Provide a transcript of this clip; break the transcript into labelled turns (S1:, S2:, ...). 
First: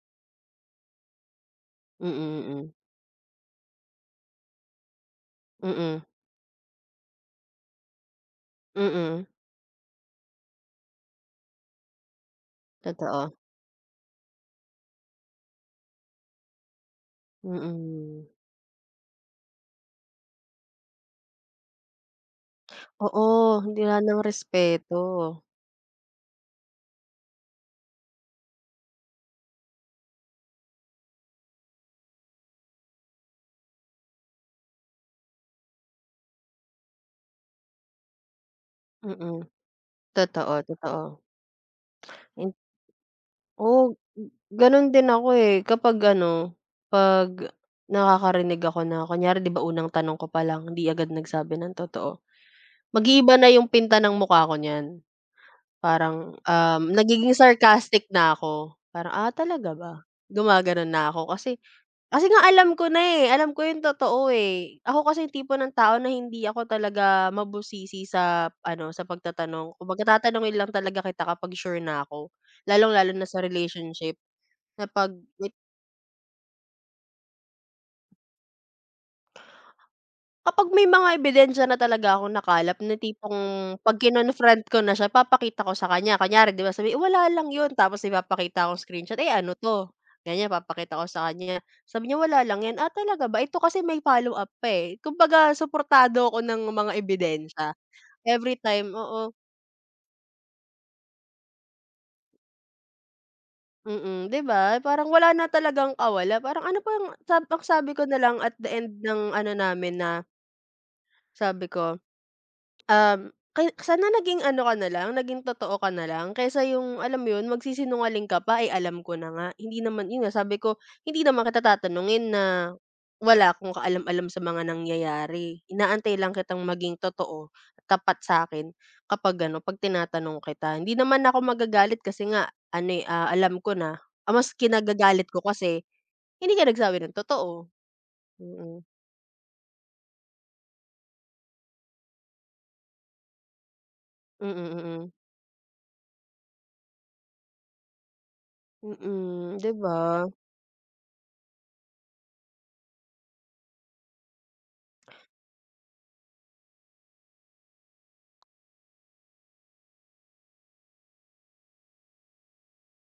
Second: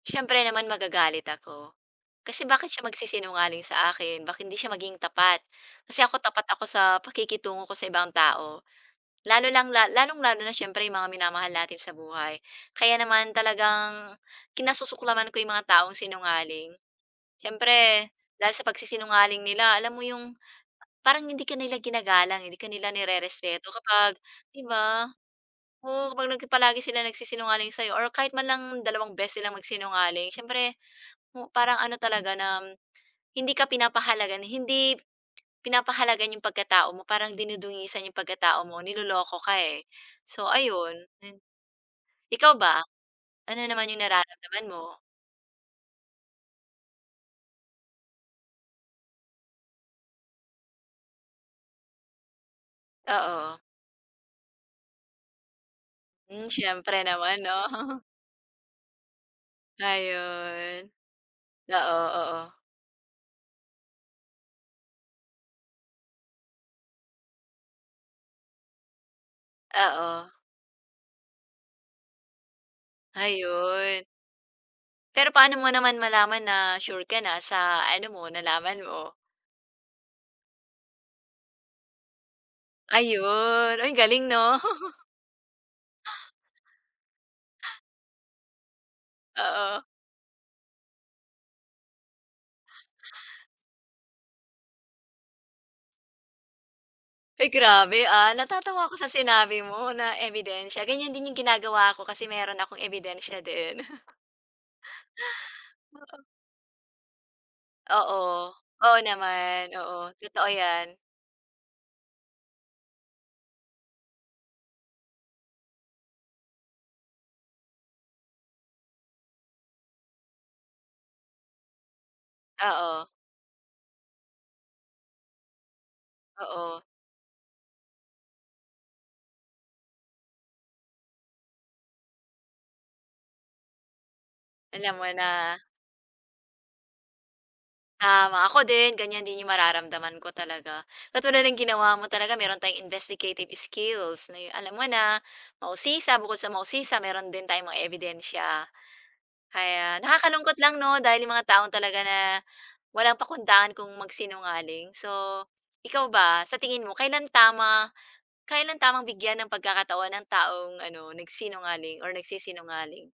S1: Siyempre naman magagalit ako,
S2: Mm,
S1: kasi
S2: mm.
S1: bakit siya magsisinungaling sa akin bakit hindi siya maging tapat.
S2: Mm.
S1: Kasi ako tapat ako sa pakikitungo ko sa ibang tao,
S2: Mm.
S1: lalo lang lalong-lalo na siyempre yung mga minamahal natin sa buhay, kaya
S2: Totoo.
S1: naman talagang kinasusuklaman ko yung mga taong sinungaling. Siyempre
S2: Mm.
S1: dahil sa pagsisinungaling nila alam mo yung parang hindi ka nila ginagalang eh, hindi ka nila
S2: Oo,
S1: nirerespeto
S2: hindi nga
S1: kapag, 'di
S2: nangrespeto.
S1: ba? Oo, kapag palagi silang nagsisinungaling sa'yo or kahit man lang dalawang beses silang magsinungaling, siyempre o parang ano talaga na hindi ka pinapahalagahan, hindi pinapahalagahan yung pagkatao mo, parang dinudungisan yung pagkatao mo, niloloko
S2: Mm,
S1: ka eh, so
S2: totoo,
S1: ayun,
S2: totoo.
S1: din.
S2: Hin
S1: Ikaw ba, ano naman
S2: Oo,
S1: yung nararamdaman
S2: gano'n
S1: mo?
S2: din ako eh kapag ano, 'pag nakakarinig ako na kunyari, 'di ba, unang tanong ko pa lang hindi agad nagsabi ng totoo, mag-iiba na
S1: Oo.
S2: yung pinta ng mukha ko niyan. Parang,
S1: Hmm,
S2: um,
S1: siyempre
S2: nagiging
S1: naman, 'no?
S2: sarcastic na ako, parang, "Ah, talaga ba?" Gumagano'n
S1: Ayon,
S2: na ako kasi
S1: oo,
S2: kasi nga
S1: oo.
S2: alam ko na eh, alam ko yung totoo eh. Ako kasi yung tipo ng tao na hindi ako talaga mabusisi sa ano sa pagtatanong. Kumbaga
S1: Oo.
S2: tatanungin lang talaga kita kapag sure na ako, lalong-lalo na sa
S1: Ayun.
S2: relationship na 'pag
S1: Pero
S2: wit
S1: paano mo naman malaman na sure ka na sa ano mo, nalaman mo?
S2: Kapag may mga ebidensiya na talaga akong nakalap ng tipong
S1: Ayun, ay
S2: 'pag
S1: galing, 'no?
S2: kinonfront ko na siya papakita ko sa kanya, kunyari 'di ba, sabi "Wala lang 'yon." Tapos ipapakita kong screenshot, "Eh ano
S1: Oo.
S2: 'to?" Ganiyan papakita ko sa kanya yan, sabi niya, "Wala lang 'yan." "Ah, talaga ba? Ito kasi may follow-up pa eh." Kumbaga suportado ako ng mga
S1: Uy,
S2: ebidensya.
S1: grabe, ah, natatawa
S2: Everytime,
S1: ako sa
S2: oo.
S1: sinabi mo na ebidensiya. Ganiyan din yung ginagawa ko kasi meron akong ebidensiya din.
S2: Mm, 'di ba, parang wala na talagang
S1: Oo.
S2: kawala. Parang ano pang sab magsabi ka nalang at
S1: Oo,
S2: the
S1: oo
S2: end ng ano
S1: naman.
S2: namin
S1: Oo,
S2: na
S1: totoo 'yan.
S2: Sabi ko, "Um, kay sana naging ano ka na lang, naging totoo ka na lang kaysa yung," alam mo yun, "magsisinungaling ka pa, eh, alam ko na nga. Hindi naman," yun nga, sabi ko, "Hindi naman kita tatanungin na
S1: Oo.
S2: wala akong kaalam-alam sa mga nangyayari, inaantay lang kitang
S1: Oo.
S2: maging totoo, tapat sa akin, kapag ano 'pag tinatanong kita hindi naman ako magagalit kasi nga ano eh, ah, alam ko na. Ang mas
S1: Alam mo
S2: kinagagalit ko
S1: na.
S2: kasi hindi ka nagsabi ng totoo."
S1: Tama, ako
S2: Mm.
S1: din ganiyan din yung mararamdaman ko talaga. Katulad ng ginawa mo talaga meron tayong investigative skills na
S2: Mm,
S1: yung, alam mo
S2: mm.
S1: na, mausisa bukod sa mausisa meron din tayong mga ebidensiya,
S2: Mm, di ba?
S1: ayan. Nakakalungkot lang 'no dahil yung mga tao talaga na walang pakundangan kung magsinungaling. So, ikaw ba, sa tingin mo, kailan tama kailan tamang bigyan ng pagkakataon ang taong ano, nagsinungaling or nagsisinungaling?